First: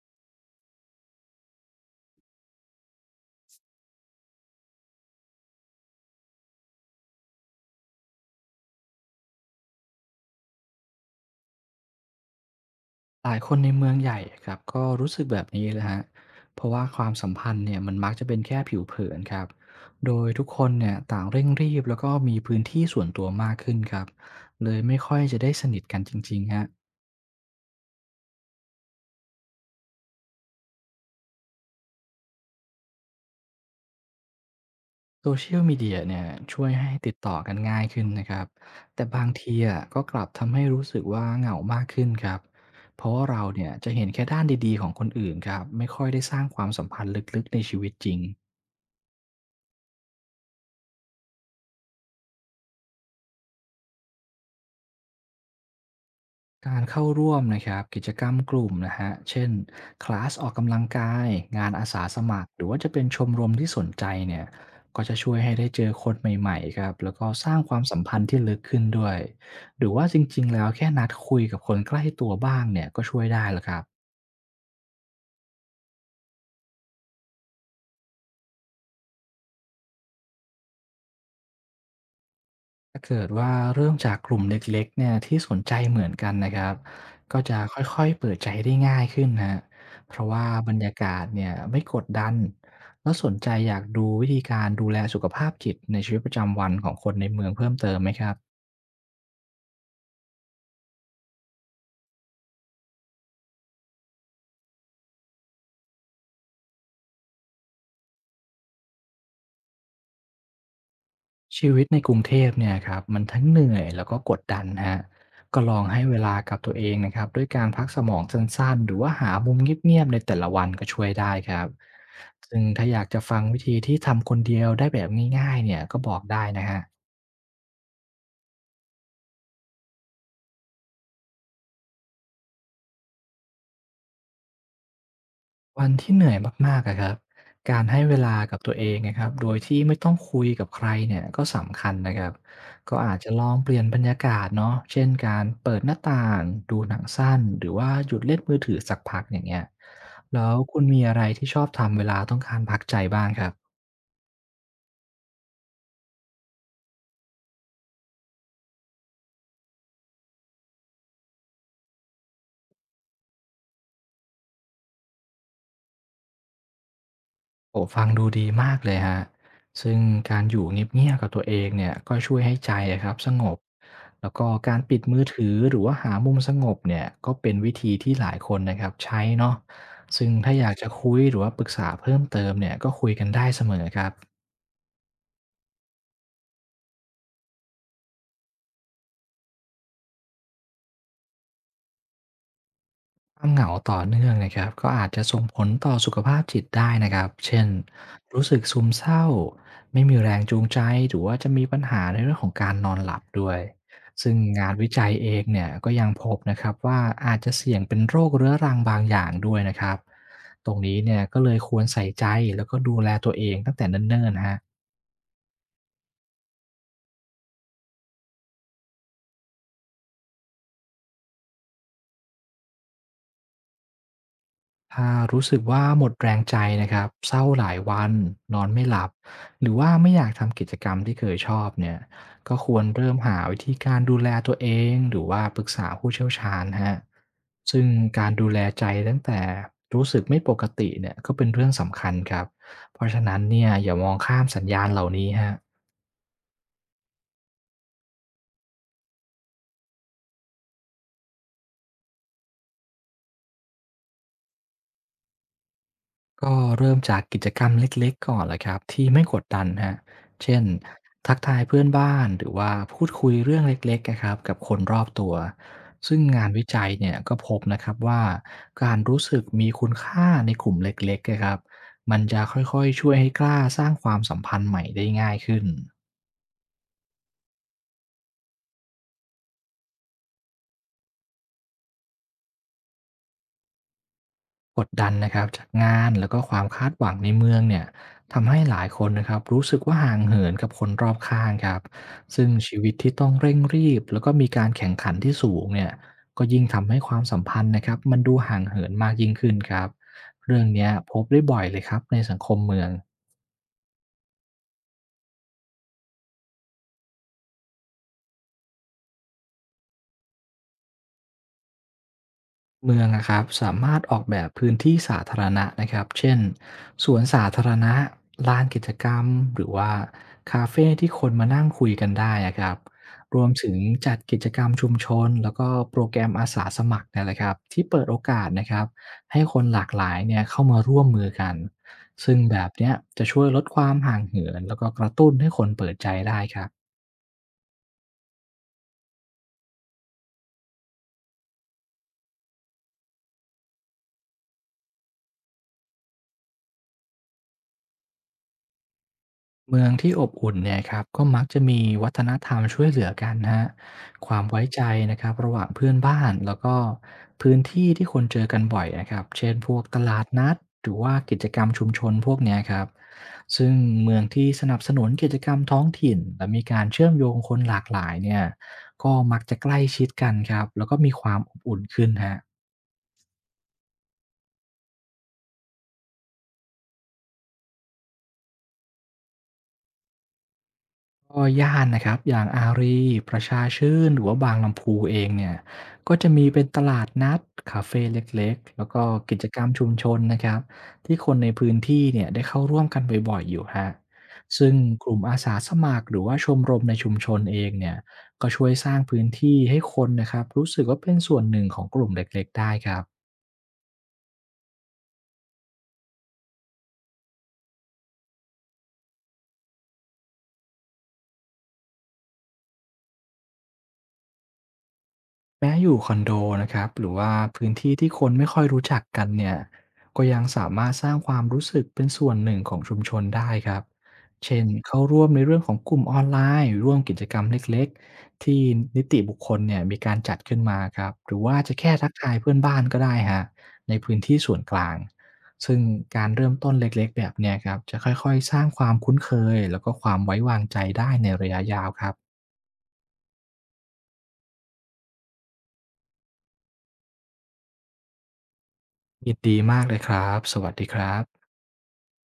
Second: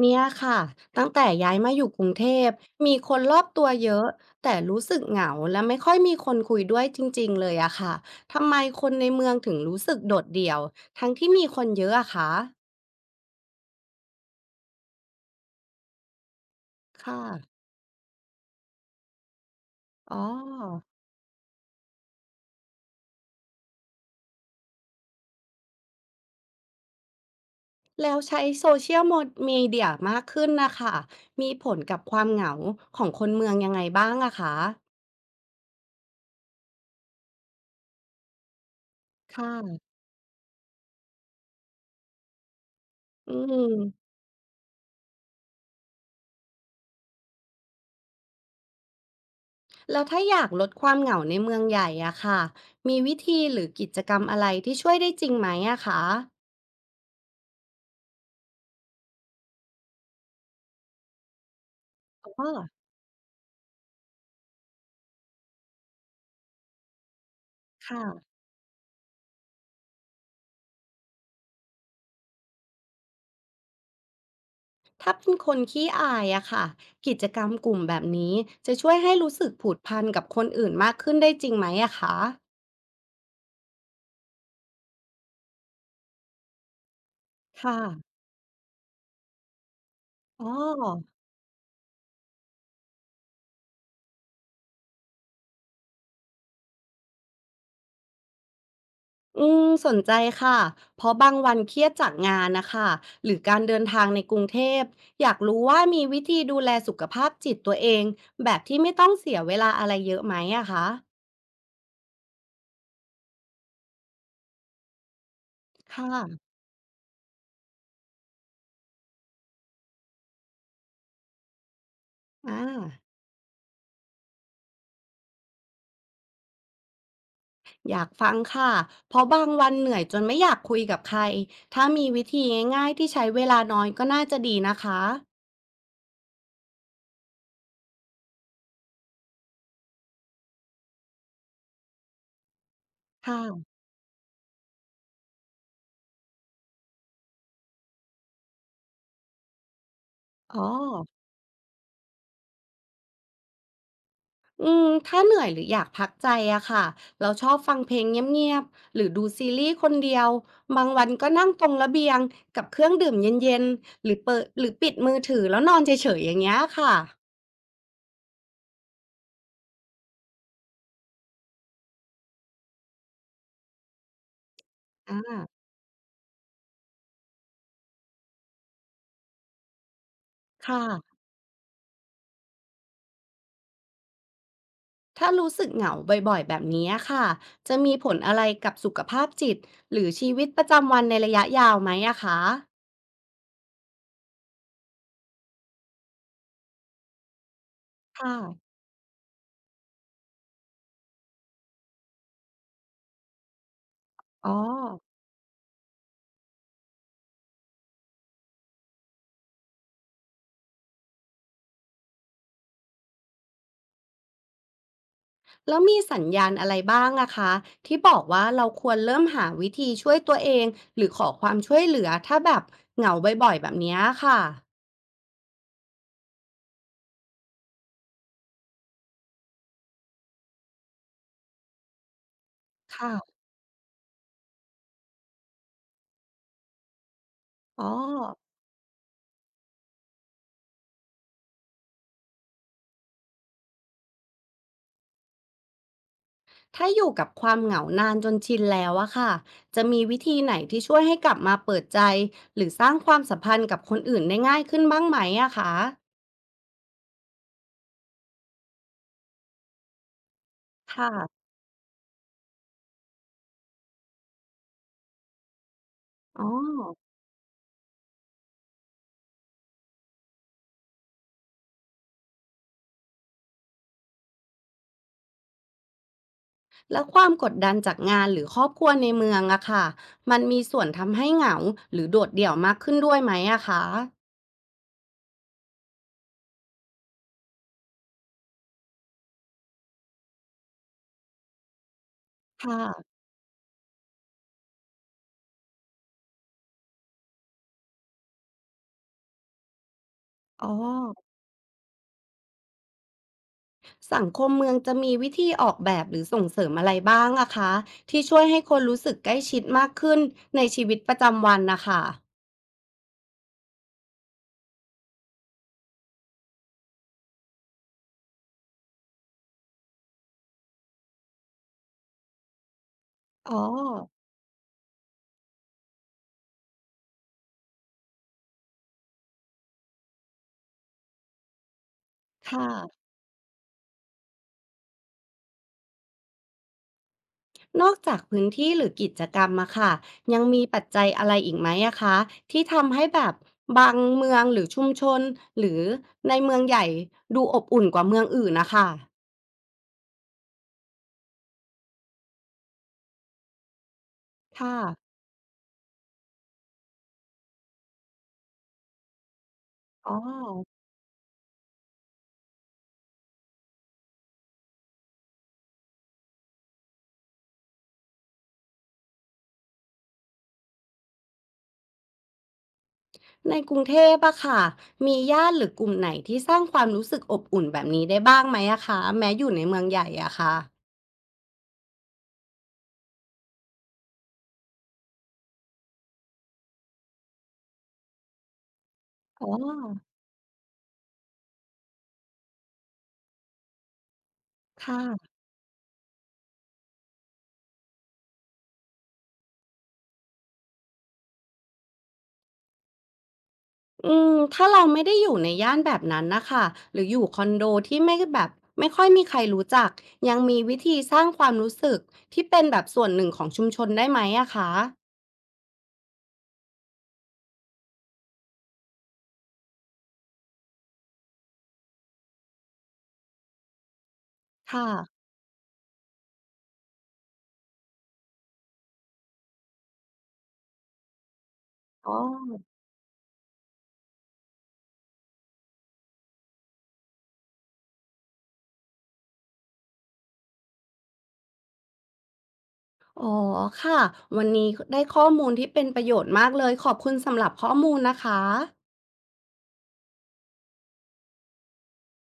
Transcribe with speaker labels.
Speaker 1: เนี่ยค่ะตั้งแต่ย้ายมาอยู่กรุงเทพมีคนรอบตัวเยอะแต่รู้สึกเหงาและไม่ค่อยมีคนคุยด้วยจริงๆเลยอะค่ะทำไมคนในเมืองถึงรู้สึกโดดเดี่ยวทั้งที่มีคนเยอะอะคะ
Speaker 2: หลายคนในเมืองใหญ่ครับก็รู้สึกแบบนี้เลยฮะเพราะว่าความ
Speaker 1: ค่ะ
Speaker 2: สัมพันธ์เนี่ยมันมักจะเป็นแค่ผิวเผินครับโด
Speaker 1: อ๋อ
Speaker 2: ยทุกคนเนี่ยต่างเร่งรีบแล้วก็มีพื้นที่ส่วนตัวมากขึ้นครับเลยไม่ค่อยจะได้สนิทกันจริงๆฮะ
Speaker 1: แล้วใช้โซเชียลมีเดียมากขึ้นนะคะมีผลกับความเหงาของคนเมืองยังไงบ้างอะคะ
Speaker 2: Social Media เดียเนี่ยช่วยให้ติดต่อกันง่ายขึ้นนะครับแต่บาง
Speaker 1: ค
Speaker 2: ทีอะ
Speaker 1: ่ะ
Speaker 2: ก็กลับทำให้รู้สึกว่าเหงามากขึ้นครับเพราะว่า
Speaker 1: อื
Speaker 2: เราเนี่ยจะเห็
Speaker 1: ม
Speaker 2: นแค่ด้านดีๆของคนอื่นครับไม่ค่อยได้สร้างความสัมพันธ์ลึกๆในชีวิตจริง
Speaker 1: แล้วถ้าอยากลดความเหงาในเมืองใหญ่อะค่ะมีวิธีหรือกิจกรรมอะไรที่ช่วยได้จริงไหมอะคะ
Speaker 2: การเข้าร่วมนะครับกิจกรรมกลุ่มนะฮะเช่นคลาสออกกำลังกายงานอาสาส
Speaker 1: อ๋อ
Speaker 2: มัคร
Speaker 1: เหร
Speaker 2: หรื
Speaker 1: อ
Speaker 2: อว่าจะเป็นชมรมที่สนใจเนี่ยก็จะช่วยให้ได้เจอคนใหม่ๆครับแล้วก็สร้างความสัม
Speaker 1: ค่ะ
Speaker 2: พันธ์ที่ลึกขึ้นด้วยหรือว่าจริงๆแล้วแค่นัดคุยกับคนใกล้ตัวบ้างเนี่ยก็ช่วยได้แล้วครับ
Speaker 1: ถ้าเป็นคนขี้อายอะค่ะกิจกรรมกลุ่มแบบนี้จะช่วยให้รู้สึกผูกพันกับคนอื่นมากขึ้นได้จริงไหมอะคะ
Speaker 2: ถ้าเกิดว่าเริ่มจากกลุ่มเล็กๆเนี่ยที่สนใจเหมือนกันนะครับก็จะค
Speaker 1: ค่ะ
Speaker 2: ่อยๆเปิดใจได้ง่ายขึ้นนะเพราะว่า
Speaker 1: อ๋อ
Speaker 2: บรรยากาศเนี่ยไม่กดดันแล้วสนใจอยากดูวิธีการดูแลสุขภาพจิตในชีวิตประจำวันของคนในเมืองเพิ่มเติมไหมครับ
Speaker 1: อืมสนใจค่ะเพราะบางวันเครียดจากงานนะคะหรือการเดินทางในกรุงเทพอยากรู้ว่ามีวิธีดูแลสุขภาพจิตตัวเองแบบที่ไม่ต้องเสียเวลาอะไรเยอะไหมอะคะ
Speaker 2: ชีวิตในกรุงเทพเนี่ยครับมันทั้งเหนื่อยแล้วก็กดดันฮะก็ลองให้เว
Speaker 1: ค่ะ
Speaker 2: ลากับตัวเองนะครับด้วยการพักสมองสั้นๆหรือว่าหามุมเงียบๆในแต่ละวันก็ช่วยได้ครับซึ่งถ้าอ
Speaker 1: อา
Speaker 2: ยากจะฟังวิธีที่ทำคนเดียวได้แบบง่ายๆเนี่ยก็บอกได้นะฮะ
Speaker 1: อยากฟังค่ะเพราะบางวันเหนื่อยจนไม่อยากคุยกับใคร ถ้ามีวิธีง่ายๆที่ใช้เวลาน้อยก็น่าจะดีนะคะ
Speaker 2: วันที่เหนื่อยมากๆอะครับการให้เวลากับตัวเองนะครับโดยที่ไม่ต้องคุยกับใครเนี่ยก็สำคัญนะครับก็อาจจะลอง
Speaker 1: ค่ะ
Speaker 2: เปลี่ยนบรรยากาศเนาะเช่นการเปิดหน้าต่างดูหนังสั้น หรือว่าหยุดเล่นมือถือสักพักอย่างเงี้ยแล้ว
Speaker 1: อ๋อ
Speaker 2: คุณมีอะไรที่ชอบทำเวลาต้องการพักใจบ้างครับ
Speaker 1: อืมถ้าเหนื่อยหรืออยากพักใจอะค่ะเราชอบฟังเพลงเงียบๆหรือดูซีรีส์คนเดียวบางวันก็นั่งตรงระเบียงกับเครื่องดื่มเย็นๆ หรือเปิดหรือปิดมือถือแล้วนอนเฉยๆอย่างเงี้ยค่ะ
Speaker 2: โอ้ฟังดูดีมากเลยครับซึ่งการอยู่เงียบๆกับตัวเองเนี่ยก็ช่วยให้ใจอะครับสงบแล้วก็การปิดมือถือ
Speaker 1: อ่า
Speaker 2: หรือว่าหามุมสงบเนี่ยก็เป็นวิธีที่หลายคนนะครับใช้เนาะซึ่งถ้าอยาก
Speaker 1: ค่ะ
Speaker 2: จะคุยหรือว่าปรึกษาเพิ่มเติมเนี่ยก็คุยกันได้เสมอครับ
Speaker 1: ถ้ารู้สึกเหงาบ่อยๆแบบนี้ค่ะจะมีผลอะไรกับสุขภาพจิตหรือชีวิตประจำวันในระยะยาวไหมอะคะ
Speaker 2: ความเหงาต่อเนื่องนะครับก็อาจจะส่งผลต่อสุขภาพจิตได้นะครับเช่น
Speaker 1: ค่ะ
Speaker 2: รู้สึกซึมเศร้าไม่มีแรงจูงใจหรือว่าจะมีปัญหาในเรื่องของการนอนหลับด้วยซึ่ง
Speaker 1: อ๋อ
Speaker 2: งานวิจัยเองเนี่ยก็ยังพบนะครับว่าอาจจะเสี่ยงเป็นโรคเรื้อรังบางอย่างด้วยนะครับตรงนี้เนี่ยก็เลยควรใส่ใจแล้วก็ดูแลตัวเองตั้งแต่เนิ่นๆฮะ
Speaker 1: แล้วมีสัญญาณอะไรบ้างอะคะที่บอกว่าเราควรเริ่มหาวิธีช่วยตัวเองหรือขอความช่วยเหลือถ้าแบบเหงาบ่อยๆแบบนี้ค่ะ
Speaker 2: ถ้ารู้สึกว่าหมดแรงใจนะครับเศร้าหลายวันนอนไม่หลับหรือว่าไม่อยากทำกิจกรรมที่เคยชอบเนี่ยก็ควรเริ่มหา
Speaker 1: ค่ะ
Speaker 2: วิธีการดูแลตัวเองหรือว่าปรึกษาผู้เชี่ยวชาญฮะซึ่
Speaker 1: อ๋อ
Speaker 2: งการดูแลใจตั้งแต่รู้สึกไม่ปกติเนี่ยก็เป็นเรื่องสำคัญครับเพราะฉะนั้นเนี่ยอย่ามองข้ามสัญญาณเหล่านี้ฮะ
Speaker 1: ถ้าอยู่กับความเหงานานจนชินแล้วอะค่ะจะมีวิธีไหนที่ช่วยให้กลับมาเปิดใจหรือสร้างความสัมพันธ์กับคนอื่นได้ง่ายขึ้นบ้างไหมอะคะ
Speaker 2: ก็เริ่มจากกิจกรรมเล็กๆก่อนแหละครับที่ไม่กดดันฮะเช่น
Speaker 1: ค
Speaker 2: ทัก
Speaker 1: ่ะ
Speaker 2: ทายเพื่อนบ้านหรือว่าพูดคุยเรื่องเล็กๆนะครับกับคนรอบตัวซึ่ง
Speaker 1: อ๋
Speaker 2: งา
Speaker 1: อ
Speaker 2: นวิจัยเนี่ยก็พบนะครับว่าการรู้สึกมีคุณค่าในกลุ่มเล็กๆนะครับมันจะค่อยๆช่วยให้กล้าสร้างความสัมพันธ์ใหม่ได้ง่ายขึ้น
Speaker 1: แล้วความกดดันจากงานหรือครอบครัวในเมืองอะค่ะมันมีส่วนทำให้เหงาหรือโดดเดี่ยวมากขึ้นด้วยไหมอะคะ
Speaker 2: กดดันนะครับจากงานแล้วก็ความคาดหวังในเมืองเนี่ยทำให้หลายคนนะครับรู้สึกว่าห่างเหินกับคนรอบข้างครับซึ่ง
Speaker 1: ค
Speaker 2: ชีวิตที่
Speaker 1: ่ะ
Speaker 2: ต้องเร่งรีบแล้วก็มีการแข่งขันที่สูงเนี่ยก็ยิ่งทำให้ความสัมพันธ์นะครับมันดูห่างเหินมากยิ่งขึ้นครับเรื่อ
Speaker 1: อ๋
Speaker 2: งเนี้ยพบ
Speaker 1: อ
Speaker 2: ได้บ่อยเลยครับในสังคมเมือง
Speaker 1: สังคมเมืองจะมีวิธีออกแบบหรือส่งเสริมอะไรบ้างอะคะที่ช่วยให้คนรู้สึกใกล้ชิดมากขึ้นในชีวิตประจำวันนะคะ
Speaker 2: เมืองอะครับสามารถออกแบบพื้นที่สาธารณะนะครับเช่นสวนสาธารณะลานกิจกรรมหรือว่าคาเฟ่ที่คนมานั่งคุยกันได้อะครับรวม
Speaker 1: อ๋อ
Speaker 2: ถึงจัดกิจกรรมชุมชนแล้วก็โปรแกรมอาสาสมัครเนี่ยแหละครับที่เปิดโอกาสนะครับให้คนหลากหลายเนี่ยเข้ามาร่วมมือกันซึ่งแบ
Speaker 1: ค่ะ
Speaker 2: บเนี้ยจะช่วยลดความห่างเหินแล้วก็กระตุ้นให้คนเปิดใจได้ครับ
Speaker 1: นอกจากพื้นที่หรือกิจกรรมอะค่ะยังมีปัจจัยอะไรอีกไหมอะคะที่ทำให้แบบบางเมืองหรือชุมชนหรือในเมืองใหญ่ดูอบอุ่นกว่าเมืองอื่นนะคะ
Speaker 2: เมืองที่อบอุ่นเนี่ยครับก็มักจะมีวัฒนธรรมช่วยเหลือกันนะฮะความไว้
Speaker 1: ค่ะ
Speaker 2: ใจนะครับระหว่างเพื่อนบ้านแล้วก็พื้นที่ที่คนเจอกันบ่อยนะครับเช่นพวกต
Speaker 1: อ๋อ
Speaker 2: ลาดนัดหรือว่ากิจกรรมชุมชนพวกเนี้ยครับซึ่งเมืองที่สนับสนุนกิจกรรมท้องถิ่นและมีการเชื่อมโยงคนหลากหลายเนี่ยก็มักจะใกล้ชิดกันครับแล้วก็มีความอบอุ่นขึ้นฮะ
Speaker 1: ในกรุงเทพอะค่ะมีย่านหรือกลุ่มไหนที่สร้างความรู้สึกอบอุ่นแบบนี้ได้บ้างไหมอะคะแม้อยู่ในเมืองใหญ่อะค่ะ
Speaker 2: ก็ย่านนะครับอย่างอารีประชาชื่นหรือว่าบางลำพูเองเนี่ยก็จะมีเป็นตลาดนัดคาเฟ่เล็กๆแล้วก็กิจ
Speaker 1: อ๋อ
Speaker 2: กรรมชุมชนนะครับที่คนในพื้นที่เนี่ยได้เข้าร่วมกันบ่อยๆอยู่ฮะซึ่ง
Speaker 1: ค
Speaker 2: กลุ่มอา
Speaker 1: ่ะ
Speaker 2: สาสมัครหรือว่าชมรมในชุมชนเองเนี่ยก็ช่วยสร้างพื้นที่ให้คนนะครับรู้สึกว่าเป็นส่วนหนึ่งของกลุ่มเล็กๆได้ครับ
Speaker 1: อืมถ้าเราไม่ได้อยู่ในย่านแบบนั้นนะคะหรืออยู่คอนโดที่ไม่แบบไม่ค่อยมีใครรู้จักยังมีวิธีสร้างความรู้สึกที่เป็นแบบส่วนหนึ่งของชุมชนได้ไหมอะคะ
Speaker 2: แม้อยู่คอนโดนะครับหรือว่าพื้นที่ที่คนไม่ค่อยรู้จักกันเนี่ยก็ยังสามารถสร้างความรู้สึกเป็นส่วนหนึ่งของชุมชนได้ครับเช่น
Speaker 1: ค่ะ
Speaker 2: เข้าร่วมในเรื่องของกลุ่มออนไลน์ร่วมกิจกรรมเล็กๆที่นิติบุคคลเนี่ยมีการจัดขึ้นมาครับหรือว่าจะแค่ทั
Speaker 1: อ๋
Speaker 2: ก
Speaker 1: อ
Speaker 2: ทายเพื่อนบ้านก็ได้ฮะในพื้นที่ส่วนกลางซึ่งการเริ่มต้นเล็กๆแบบเนี้ยครับจะค่อยๆสร้างความคุ้นเคยแล้วก็ความไว้วางใจได้ในระยะยาวครับ
Speaker 1: อ๋อค่ะวันนี้ได้ข้อมูลที่เป็นประโยชน์มากเลยขอบคุณสำหรับข้อมูลนะคะ
Speaker 2: ยินดีมากเลยครับสวัสดีครับ